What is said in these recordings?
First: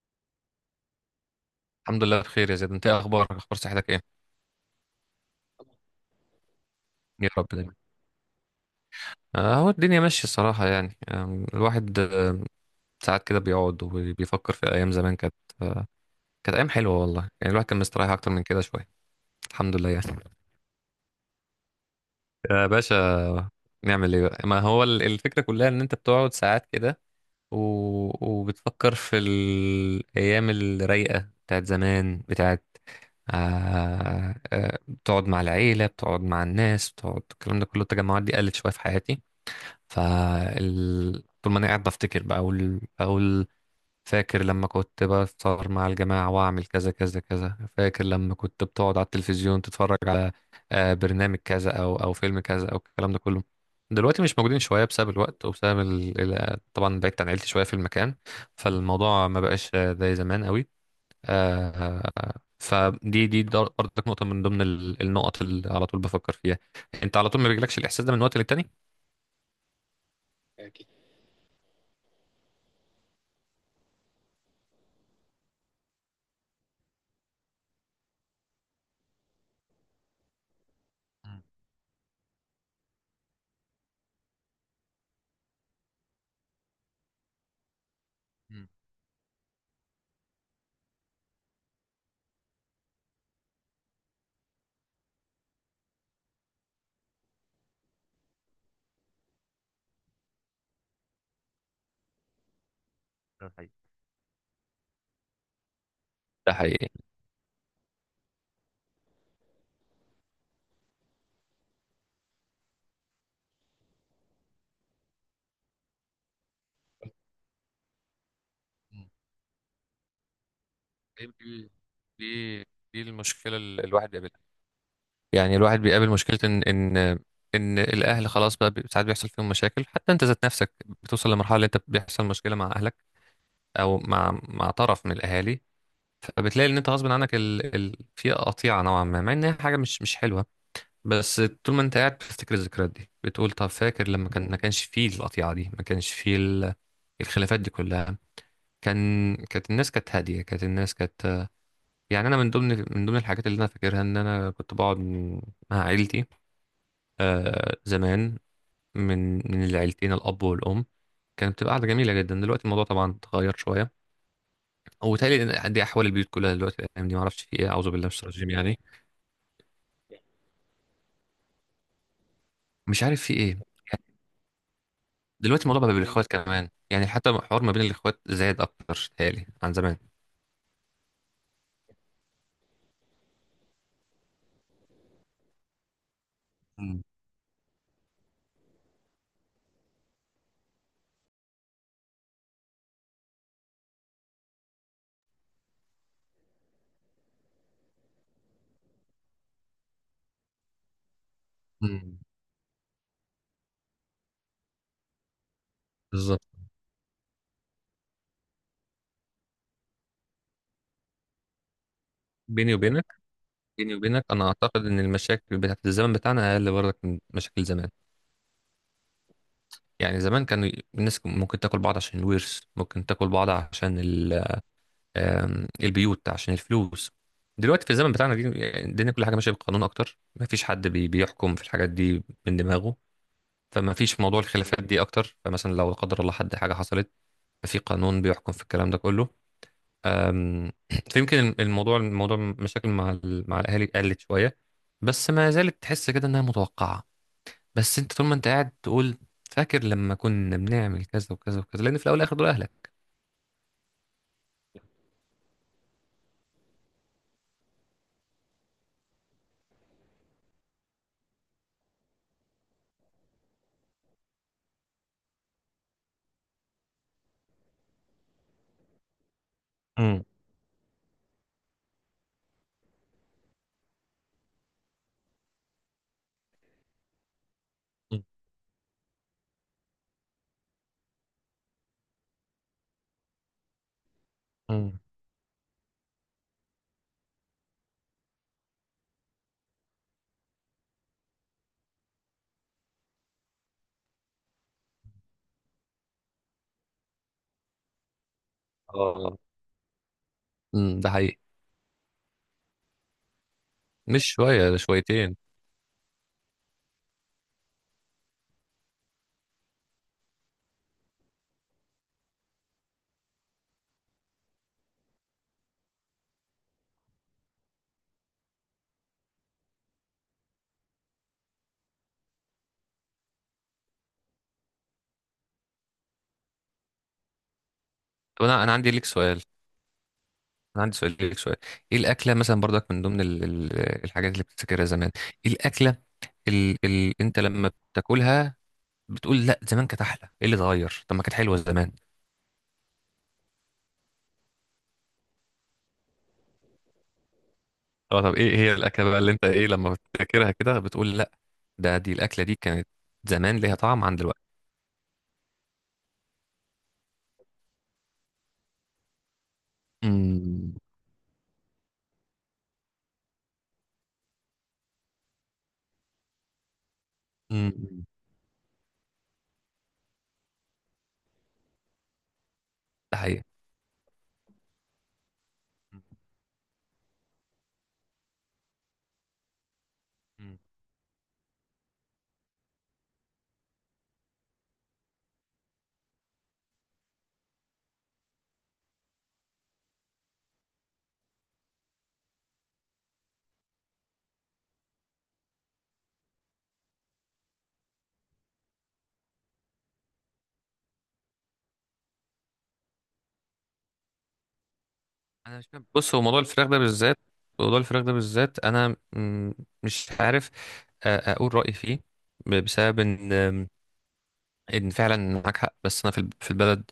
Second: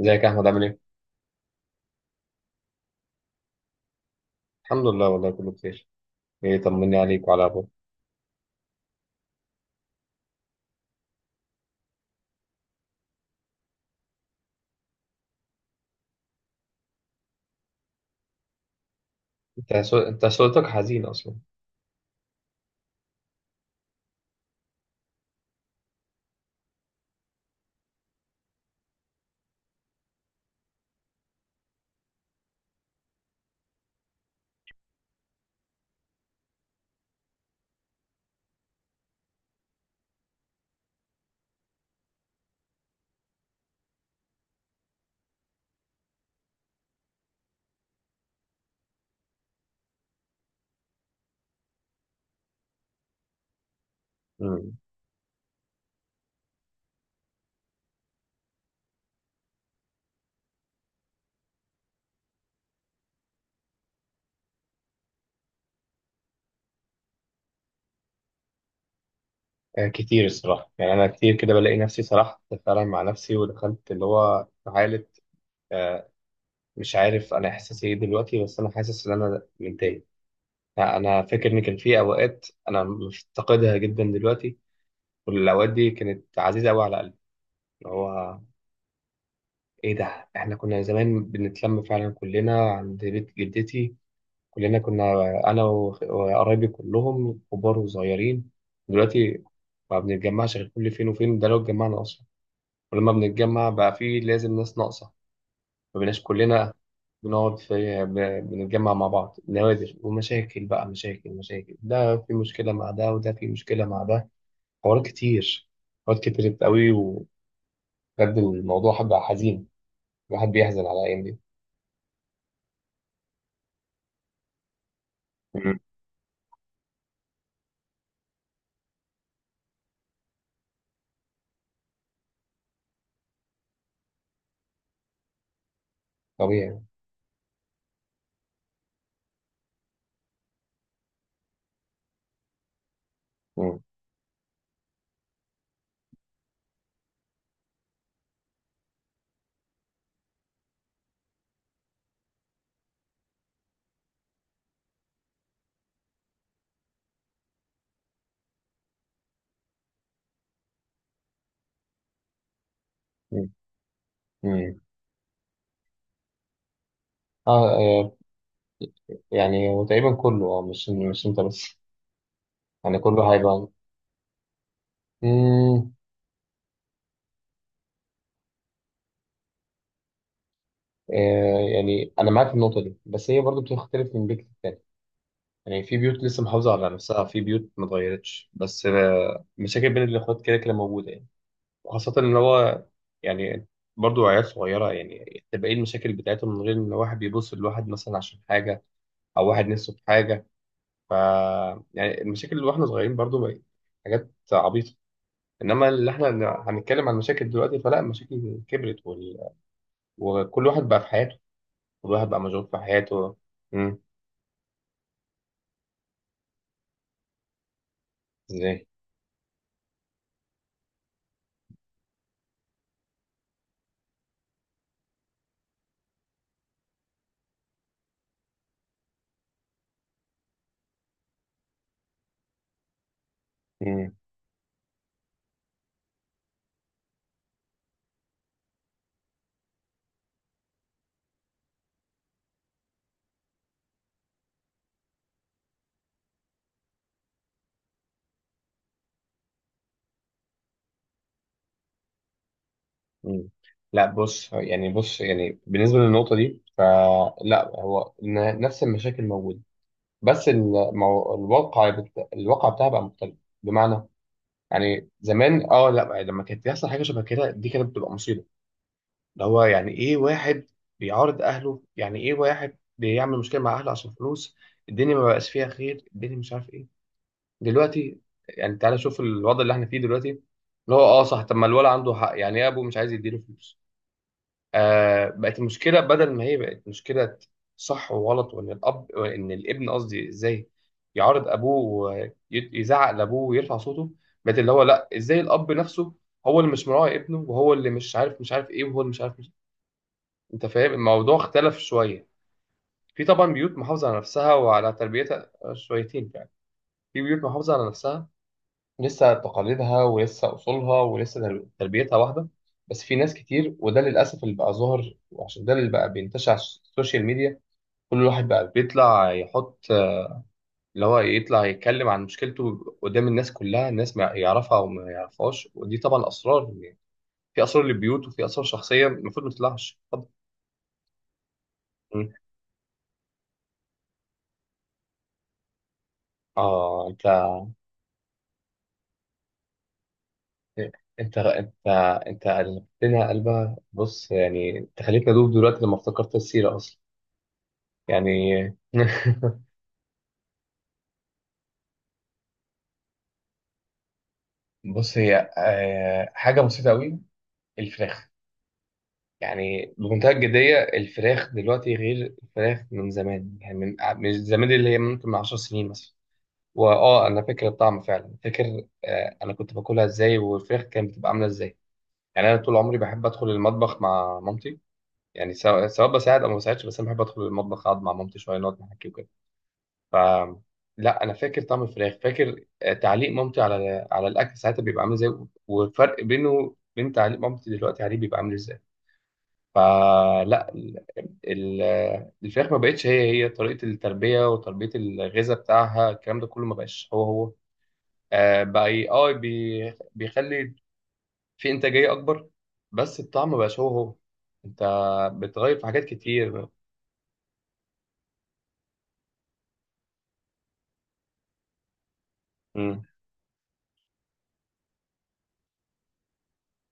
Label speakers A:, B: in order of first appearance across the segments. A: ازيك يا احمد عامل ايه؟
B: الحمد لله بخير يا زيد، انت ايه اخبارك؟ اخبار صحتك ايه؟
A: الحمد لله، والله كله بخير. ايه؟ طمني عليك
B: يا
A: وعلى
B: رب
A: ابوك.
B: دايما. هو الدنيا ماشيه الصراحه يعني، الواحد ساعات كده بيقعد وبيفكر في ايام زمان آه، كانت ايام حلوه والله. يعني الواحد كان مستريح اكتر من كده شويه، الحمد
A: انت
B: لله
A: سو...
B: يعني.
A: انت صوتك حزين اصلا.
B: يا باشا، نعمل ايه بقى؟ ما هو الفكره كلها ان انت بتقعد ساعات كده و... وبتفكر في الايام الرايقه بتاعت زمان، بتقعد مع العيله، بتقعد مع الناس، بتقعد، الكلام ده كله، التجمعات دي قلت شويه في حياتي. طول ما انا قاعد بفتكر بقى اقول، فاكر لما كنت بفطر مع الجماعة واعمل كذا كذا كذا، فاكر لما كنت بتقعد على التلفزيون تتفرج على برنامج كذا او فيلم كذا او الكلام ده كله. دلوقتي مش موجودين
A: امم.
B: شوية بسبب الوقت وبسبب طبعا بعدت عن عيلتي شوية في المكان. فالموضوع ما بقاش زي زمان قوي. آه، فدي دي برضك نقطة من ضمن النقط اللي على طول بفكر فيها. انت على طول ما بيجيلكش الاحساس ده من وقت للتاني؟
A: آه، كتير الصراحه يعني انا كتير كده بلاقي نفسي سرحت فعلا مع نفسي ودخلت اللي هو في حاله. آه، مش عارف انا احساسي ايه دلوقتي، بس انا حاسس ان انا متضايق. انا
B: أكيد.
A: فاكر ان كان في اوقات انا مفتقدها جدا دلوقتي، والاوقات دي كانت عزيزه قوي على قلبي. اللي هو ايه ده، احنا كنا زمان بنتلم فعلا كلنا عند بيت جدتي. كلنا كنا انا و- وقرايبي كلهم كبار وصغيرين. دلوقتي ما بنتجمعش غير كل فين وفين، ده لو اتجمعنا اصلا. ولما
B: ده
A: بنتجمع
B: حقيقي.
A: بقى في لازم ناس ناقصه، ما بقيناش
B: ده
A: كلنا.
B: حقيقي.
A: بنقعد بنتجمع مع بعض نوادر، ومشاكل بقى، مشاكل، ده في مشكله مع ده وده في مشكله مع ده. حوارات كتير، حوارات كتير قوي وبجد، الموضوع
B: مم.
A: بقى حزين. الواحد بيحزن على الايام
B: دي
A: دي.
B: دي دي دي المشكله اللي الواحد بيقابلها. يعني
A: مم.
B: الواحد بيقابل مشكله، ان الاهل خلاص بقى، ساعات بيحصل فيهم مشاكل. حتى انت ذات نفسك بتوصل لمرحله اللي انت بيحصل مشكله مع اهلك، او مع طرف من الاهالي. فبتلاقي ان
A: طبيعي.
B: انت غصب عنك في قطيعه نوعا ما، مع ان هي حاجه مش حلوه. بس طول ما انت قاعد بتفتكر الذكريات دي بتقول، طب
A: مم.
B: فاكر لما ما كانش فيه القطيعه دي، ما كانش فيه الخلافات دي كلها. كانت الناس كانت هاديه، كانت الناس يعني انا من ضمن الحاجات اللي انا فاكرها ان انا كنت بقعد مع عيلتي زمان، من العيلتين الاب والام. كانت بتبقى قعده جميله جدا. دلوقتي الموضوع طبعا
A: مم.
B: اتغير شويه،
A: مم.
B: وبالتالي إن دي احوال البيوت كلها دلوقتي، الايام دي ما اعرفش في ايه، اعوذ بالله من
A: اه،
B: الشيطان الرجيم يعني.
A: يعني وتقريبا كله، مش انت بس، يعني
B: مش عارف
A: كله
B: في ايه.
A: هيبقى.
B: دلوقتي الموضوع بقى
A: امم
B: بالاخوات كمان، يعني حتى الحوار ما بين الاخوات زاد اكتر تهيألي، عن زمان.
A: يعني انا معاك في النقطه دي، بس هي برضو بتختلف من بيت للتاني. يعني في بيوت لسه محافظه على
B: مم.
A: نفسها، في بيوت ما اتغيرتش، بس مشاكل بين الاخوات كده كده موجوده يعني. وخاصه ان هو، يعني برضو عيال صغيره، يعني تبقى ايه المشاكل بتاعتهم من غير ان واحد بيبص لواحد مثلا عشان حاجه، او واحد نفسه في حاجه. ف
B: مم.
A: يعني المشاكل اللي واحنا صغيرين برضو بقت حاجات عبيطه، انما اللي احنا
B: بالظبط.
A: هنتكلم عن المشاكل دلوقتي فلا، المشاكل كبرت وال... وكل واحد بقى في حياته، كل واحد بقى مشغول
B: بيني
A: في
B: وبينك
A: حياته.
B: بيني
A: امم.
B: وبينك انا اعتقد ان المشاكل بتاعت الزمن بتاعنا اقل برضك من مشاكل زمان.
A: ازاي؟
B: يعني زمان كان الناس ممكن تاكل بعض عشان الورث، ممكن تاكل بعض عشان البيوت، عشان الفلوس. دلوقتي في الزمن بتاعنا دي، يعني الدنيا كل حاجه ماشيه بالقانون اكتر، ما فيش حد بيحكم في الحاجات دي من دماغه. فما
A: امم.
B: فيش موضوع الخلافات دي اكتر، فمثلا لو لا قدر الله حد حاجه حصلت، ففي قانون بيحكم في الكلام ده كله. آم، فيمكن الموضوع مشاكل مع الاهالي قلت شويه، بس ما زالت تحس كده انها متوقعه. بس انت طول ما انت قاعد تقول، فاكر لما كنا بنعمل كذا وكذا وكذا، لان في الاول والاخر دول اهلك.
A: امم. لا بص يعني، بص يعني بالنسبه للنقطه دي فلا، هو إن نفس المشاكل موجوده، بس الواقع بتاعها بقى مختلف. بمعنى، يعني زمان، لا يعني لما كانت بيحصل حاجه شبه كده دي كانت بتبقى مصيبه. اللي هو يعني ايه
B: امم.
A: واحد بيعارض اهله، يعني ايه واحد بيعمل مشكله مع اهله عشان فلوس، الدنيا ما بقاش فيها خير، الدنيا مش عارف ايه. دلوقتي، يعني تعالى شوف الوضع اللي احنا فيه دلوقتي، اللي هو اه صح، طب ما الولد عنده حق، يعني ايه ابوه مش عايز يديله فلوس.
B: امم.
A: آه، بقت المشكله بدل ما هي بقت مشكله صح وغلط، وان الاب وان الابن قصدي، ازاي يعارض ابوه ويزعق لابوه ويرفع صوته. بقت اللي هو لا، ازاي الاب نفسه هو اللي مش مراعي ابنه، وهو اللي مش عارف ايه، وهو اللي مش
B: اه.
A: عارف. انت فاهم
B: امم. ده
A: الموضوع
B: حقيقي.
A: اختلف شويه. في طبعا بيوت محافظه على
B: مش
A: نفسها
B: شويه، ده
A: وعلى
B: شويتين.
A: تربيتها شويتين يعني. في بيوت محافظه على نفسها، لسه تقاليدها ولسه اصولها ولسه تربيتها واحده. بس في ناس كتير، وده للاسف اللي بقى ظاهر، وعشان ده اللي بقى بينتشر على السوشيال ميديا. كل واحد بقى بيطلع يحط، اللي هو يطلع يتكلم عن مشكلته قدام الناس كلها، الناس ما يعرفها او ما يعرفهاش، ودي طبعا اسرار يعني. في اسرار للبيوت، وفي
B: طب انا
A: اسرار
B: انا عندي ليك
A: شخصيه
B: سؤال،
A: المفروض ما تطلعش. اتفضل.
B: انا عندي سؤال ليك، سؤال. ايه الاكله مثلا برضك من ضمن الحاجات اللي بتفتكرها زمان؟ ايه الاكله اللي
A: اه،
B: انت لما بتاكلها بتقول لا زمان كانت احلى؟ ايه اللي اتغير؟ طب ما كانت
A: انت انت
B: حلوه زمان.
A: انت قلبتنا قلبها، بص يعني انت خليتني ادوب دلوقتي لما افتكرت السيره اصلا،
B: اه
A: يعني.
B: طب، ايه هي الاكله بقى اللي انت ايه لما بتفتكرها كده بتقول لا؟ دي الاكله دي كانت زمان ليها طعم عن دلوقتي.
A: بص هي حاجه بسيطه قوي، الفراخ. يعني بمنتهى الجديه، الفراخ دلوقتي غير الفراخ من زمان. يعني من زمان، اللي هي ممكن من 10 سنين مثلا. واه، انا فاكر الطعم
B: امم.
A: فعلا، فاكر انا كنت باكلها ازاي، والفراخ كانت بتبقى عامله ازاي. يعني انا طول عمري
B: ده
A: بحب
B: حقيقي.
A: ادخل المطبخ مع مامتي، يعني سواء
B: مم.
A: سواء بساعد او ما بساعدش، بس انا بحب ادخل المطبخ، اقعد مع مامتي شويه نقعد نحكي وكده. ف
B: مم.
A: لا، انا فاكر طعم الفراخ، فاكر تعليق مامتي على على الاكل ساعتها بيبقى عامل ازاي، والفرق بينه بين تعليق مامتي دلوقتي عليه بيبقى عامل ازاي. فلا ال- الفراخ ما بقتش هي هي، طريقه التربيه وتربيه الغذاء بتاعها الكلام ده كله ما بقاش هو هو. بقى بيخلي في انتاجيه اكبر، بس الطعم ما بقاش هو هو. انت
B: انا مش
A: بتغير في
B: فاهم.
A: حاجات
B: بص، هو موضوع
A: كتير.
B: الفراخ ده بالذات، موضوع الفراخ ده بالذات انا مش عارف، اقول رايي فيه بسبب ان فعلا معاك حق، بس انا في البلد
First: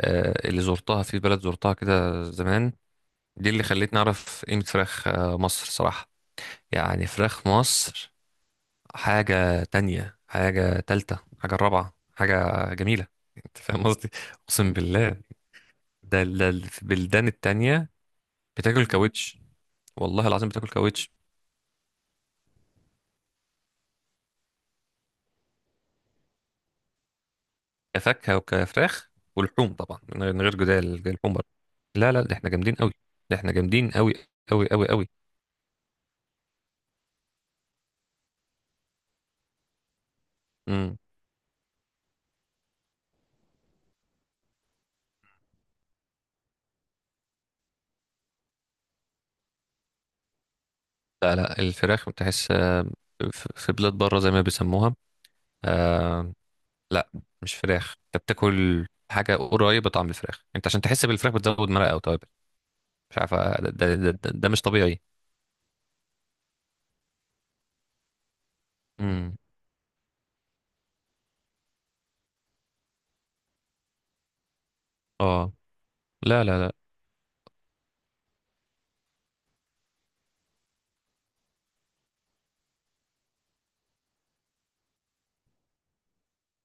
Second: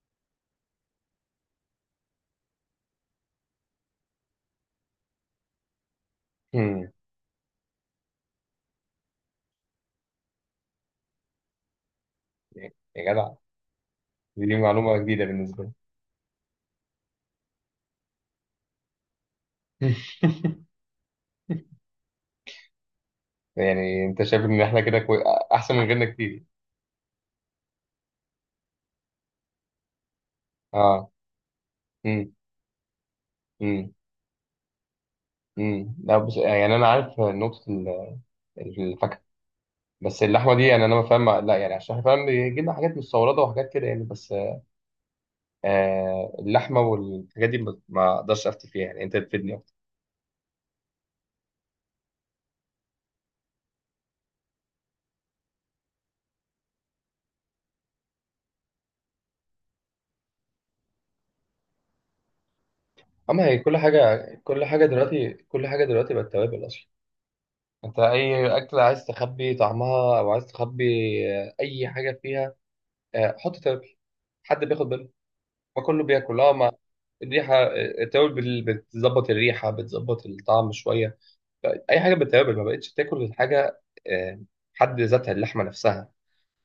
B: اللي زرتها، في بلد زرتها كده زمان، دي اللي خلتني اعرف قيمه فراخ مصر صراحه.
A: امم.
B: يعني فراخ مصر حاجه تانية، حاجه تالتة، حاجه رابعه، حاجه جميله.
A: يا جدع،
B: انت فاهم قصدي؟
A: دي
B: اقسم
A: معلومة
B: بالله.
A: جديدة بالنسبة لي.
B: ده في البلدان التانية بتاكل كاوتش. والله العظيم بتاكل كاوتش.
A: يعني انت شايف ان احنا كده احسن من غيرنا كتير.
B: كفاكهه وكفراخ ولحوم، طبعا من غير جدال
A: اه.
B: اللحوم بره. لا لا،
A: امم.
B: ده احنا جامدين قوي. ده احنا جامدين
A: امم.
B: قوي، قوي قوي قوي.
A: امم. لا بس، يعني انا عارف نقطة الفاكهة. بس اللحمة دي يعني انا
B: امم.
A: ما فاهم، لا يعني عشان احنا فاهم بيجي لنا حاجات مستوردة وحاجات كده يعني، بس آه اللحمة والحاجات دي ما اقدرش افتي فيها، يعني انت تفيدني اكتر.
B: لا لا، الفراخ تحس في بلاد بره زي ما بيسموها، آه لا، مش فراخ انت بتاكل. حاجه قريبه طعم الفراخ، انت عشان تحس بالفراخ بتزود مرقه او توابل. مش عارف
A: اما هي
B: ده,
A: كل
B: ده, ده, ده,
A: حاجة،
B: ده مش
A: كل حاجة
B: طبيعي.
A: دلوقتي، كل حاجة دلوقتي بقت توابل اصلا. انت اي اكلة عايز
B: امم.
A: تخبي طعمها، او عايز تخبي اي حاجة فيها، حط توابل. حد بياخد باله؟
B: اه.
A: ما كله بياكل.
B: لا
A: اه،
B: لا
A: ما
B: لا.
A: الريحه، التوابل بتظبط الريحه، بتظبط الطعم شويه. اي حاجه بالتوابل ما بقتش تاكل غير حاجه آه، حد ذاتها، اللحمه نفسها،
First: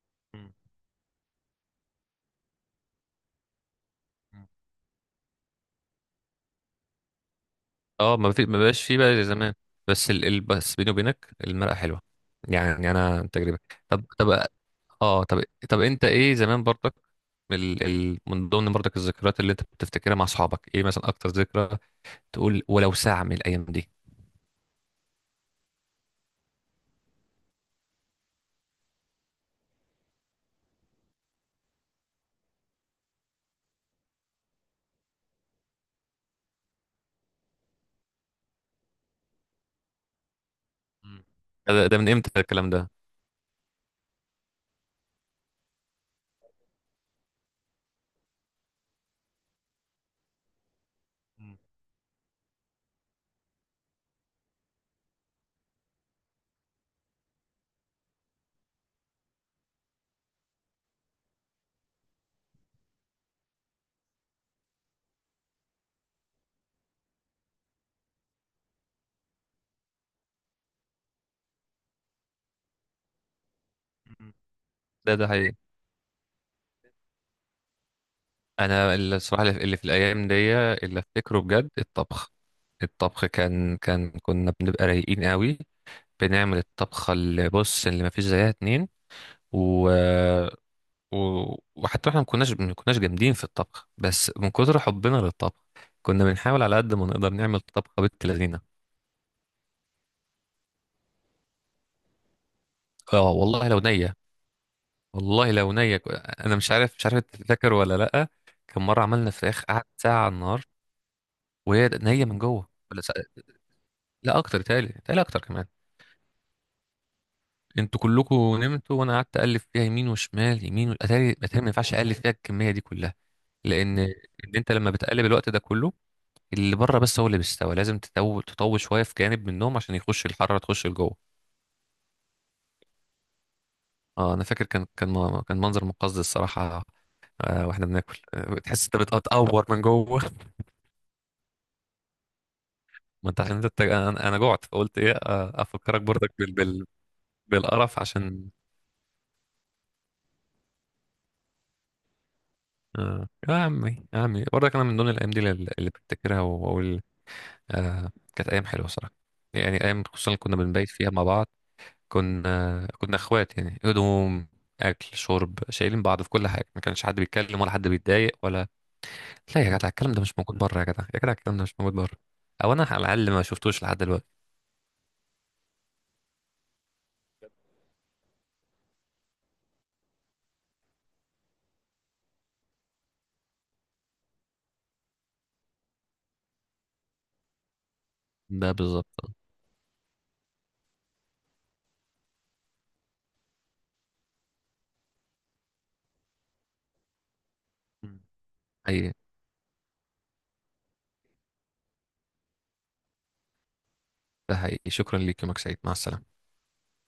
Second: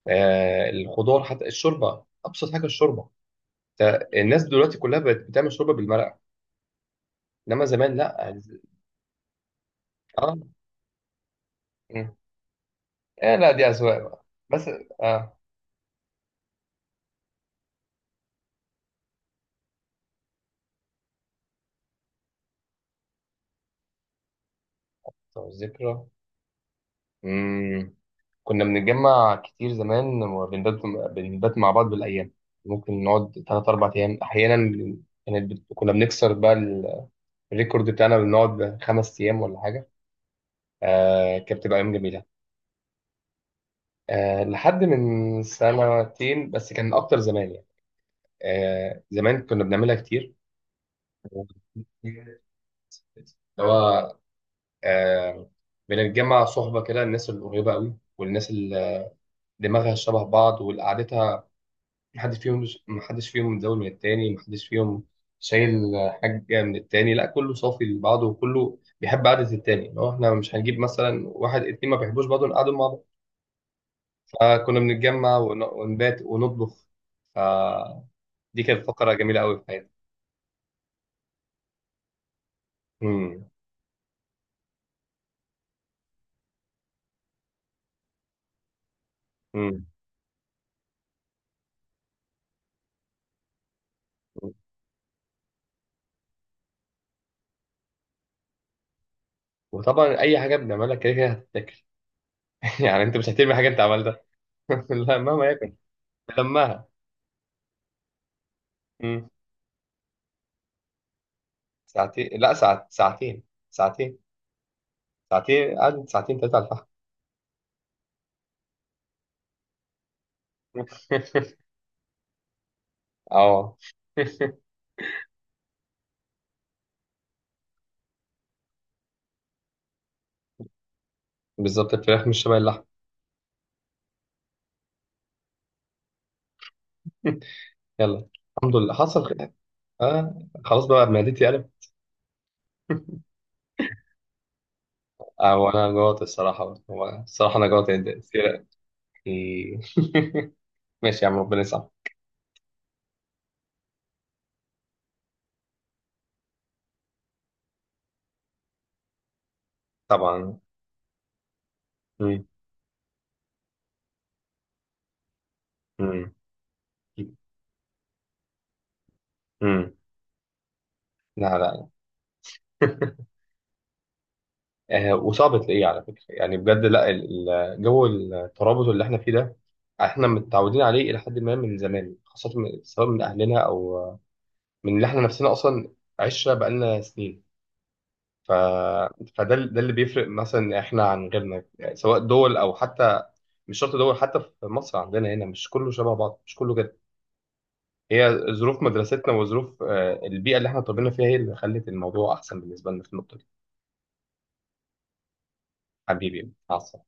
A: الخضار، حتى الشوربه. ابسط حاجه الشوربه، الناس
B: مم.
A: دلوقتي كلها بقت بتعمل شوربه بالمرقه، انما زمان
B: اه،
A: لا.
B: ما بقاش فيه بقى زي زمان.
A: اه.
B: بس بيني وبينك، المرأة حلوة.
A: مم.
B: يعني انا من
A: لا
B: تجربة.
A: دي اذواق
B: طب
A: بقى،
B: طب
A: بس.
B: اه
A: اه،
B: طب، انت ايه زمان برضك، من ضمن برضك الذكريات اللي انت بتفتكرها مع اصحابك، ايه مثلا اكتر ذكرى تقول ولو ساعة من الايام دي؟
A: طب ذكرى، كنا بنتجمع كتير زمان وبنبات، بنبات مع بعض بالأيام، ممكن نقعد تلات أربع أيام أحيانا. كنا بنكسر بقى الريكورد بتاعنا، بنقعد خمس أيام ولا حاجة.
B: مم.
A: آه، كانت بتبقى
B: ده,
A: أيام
B: ده من
A: جميلة.
B: امتى الكلام ده؟
A: آه، لحد من سنتين بس، كان أكتر زمان يعني. آه، زمان كنا بنعملها كتير،
B: مم.
A: اللي هو آه بنتجمع صحبة كده، الناس القريبة قوي والناس اللي دماغها شبه بعض، والقعدة محدش فيهم مزود من التاني، محدش فيهم شايل حاجة من التاني، لا كله صافي لبعضه، وكله بيحب قعدة التاني، لو احنا مش هنجيب مثلا واحد اتنين ما بيحبوش بعض نقعدوا مع بعض.
B: مم.
A: فكنا
B: ده
A: بنتجمع
B: حقيقي.
A: ونبات ونطبخ، فدي كانت
B: انا
A: فقرة جميلة
B: الصراحه
A: قوي في
B: اللي في
A: حياتي.
B: الايام دي اللي افتكره بجد الطبخ. الطبخ
A: مم.
B: كان كان كنا بنبقى رايقين قوي، بنعمل الطبخه اللي بص، اللي ما فيش زيها اتنين،
A: مم.
B: و... و... وحتى احنا ما كناش جامدين في الطبخ، بس من كتر حبنا للطبخ كنا بنحاول على قد ما نقدر نعمل طبخه بنت لذينه.
A: وطبعا أي حاجة بنعملها كده كده هتتاكل، يعني أنت مش
B: اه
A: هترمي حاجة
B: والله لو
A: أنت
B: نيه.
A: عملتها. لا مهما
B: والله لو
A: يكن،
B: نيه انا مش
A: لمها.
B: عارف مش عارف انت فاكر ولا لا؟ كان مره
A: مم.
B: عملنا فراخ قعدت ساعه على النار وهي نيه
A: ساعتين،
B: من
A: لا
B: جوه، ولا ساعة.
A: ساعتين
B: لا اكتر، تالي تالي اكتر كمان.
A: ساعتين قعدت ساعتين تلاتة على
B: انتوا كلكم نمتوا وانا قعدت اقلب فيها يمين وشمال يمين، واتاري
A: الفحم.
B: اتاري ما ينفعش اقلب فيها الكميه دي كلها.
A: اه.
B: لان انت لما بتقلب الوقت ده كله، اللي بره بس هو اللي بيستوي، لازم تطول تطول شويه في جانب منهم عشان يخش الحراره تخش لجوه.
A: بالظبط، الفراخ مش شبه اللحم.
B: اه، انا فاكر كان منظر مقزز الصراحه. واحنا بناكل
A: يلا، الحمد
B: تحس
A: لله
B: انت
A: حصل خير.
B: بتقور من جوه
A: آه خلاص بقى معدتي قلب.
B: ما انت عشان انت انا جوعت فقلت ايه،
A: آه، وانا
B: افكرك
A: جوعت
B: برضك
A: الصراحه بقى. هو الصراحه انا جوعت
B: بالقرف
A: جدا.
B: عشان
A: سيرة إيه. ماشي يا عم، ربنا يسامحك.
B: آه. يا عمي يا عمي برضك، انا من ضمن الايام دي اللي بفتكرها واقول آه كانت ايام حلوه صراحه. يعني ايام خصوصا اللي كنا
A: طبعا.
B: بنبيت فيها مع بعض،
A: مم.
B: كنا اخوات يعني، هدوم، اكل، شرب، شايلين بعض في
A: مم.
B: كل حاجه، ما كانش حد بيتكلم ولا حد بيتضايق ولا. لا يا جدع،
A: مم.
B: الكلام ده مش موجود بره، يا جدع يا جدع الكلام
A: لا
B: ده مش
A: لا.
B: موجود بره. او انا على الاقل ما شفتوش لحد دلوقتي.
A: آه، وصعب تلاقيه على فكره يعني بجد، لا جو الترابط اللي احنا فيه ده احنا متعودين عليه الى حد ما من زمان، خاصه من سواء من اهلنا او من اللي احنا نفسنا اصلا عشره بقالنا سنين. ف...
B: ده بالظبط.
A: ده اللي بيفرق مثلا احنا عن غيرنا، يعني سواء دول او حتى مش شرط دول، حتى في مصر عندنا هنا مش كله شبه بعض، مش كله كده.
B: مم.
A: هي ظروف
B: اي،
A: مدرستنا وظروف البيئة اللي احنا اتربينا فيها هي اللي خلت الموضوع احسن بالنسبة لنا في النقطة دي.
B: ده حقيقي. شكرا ليك، يومك سعيد، مع السلامه.
A: حبيبي عسل.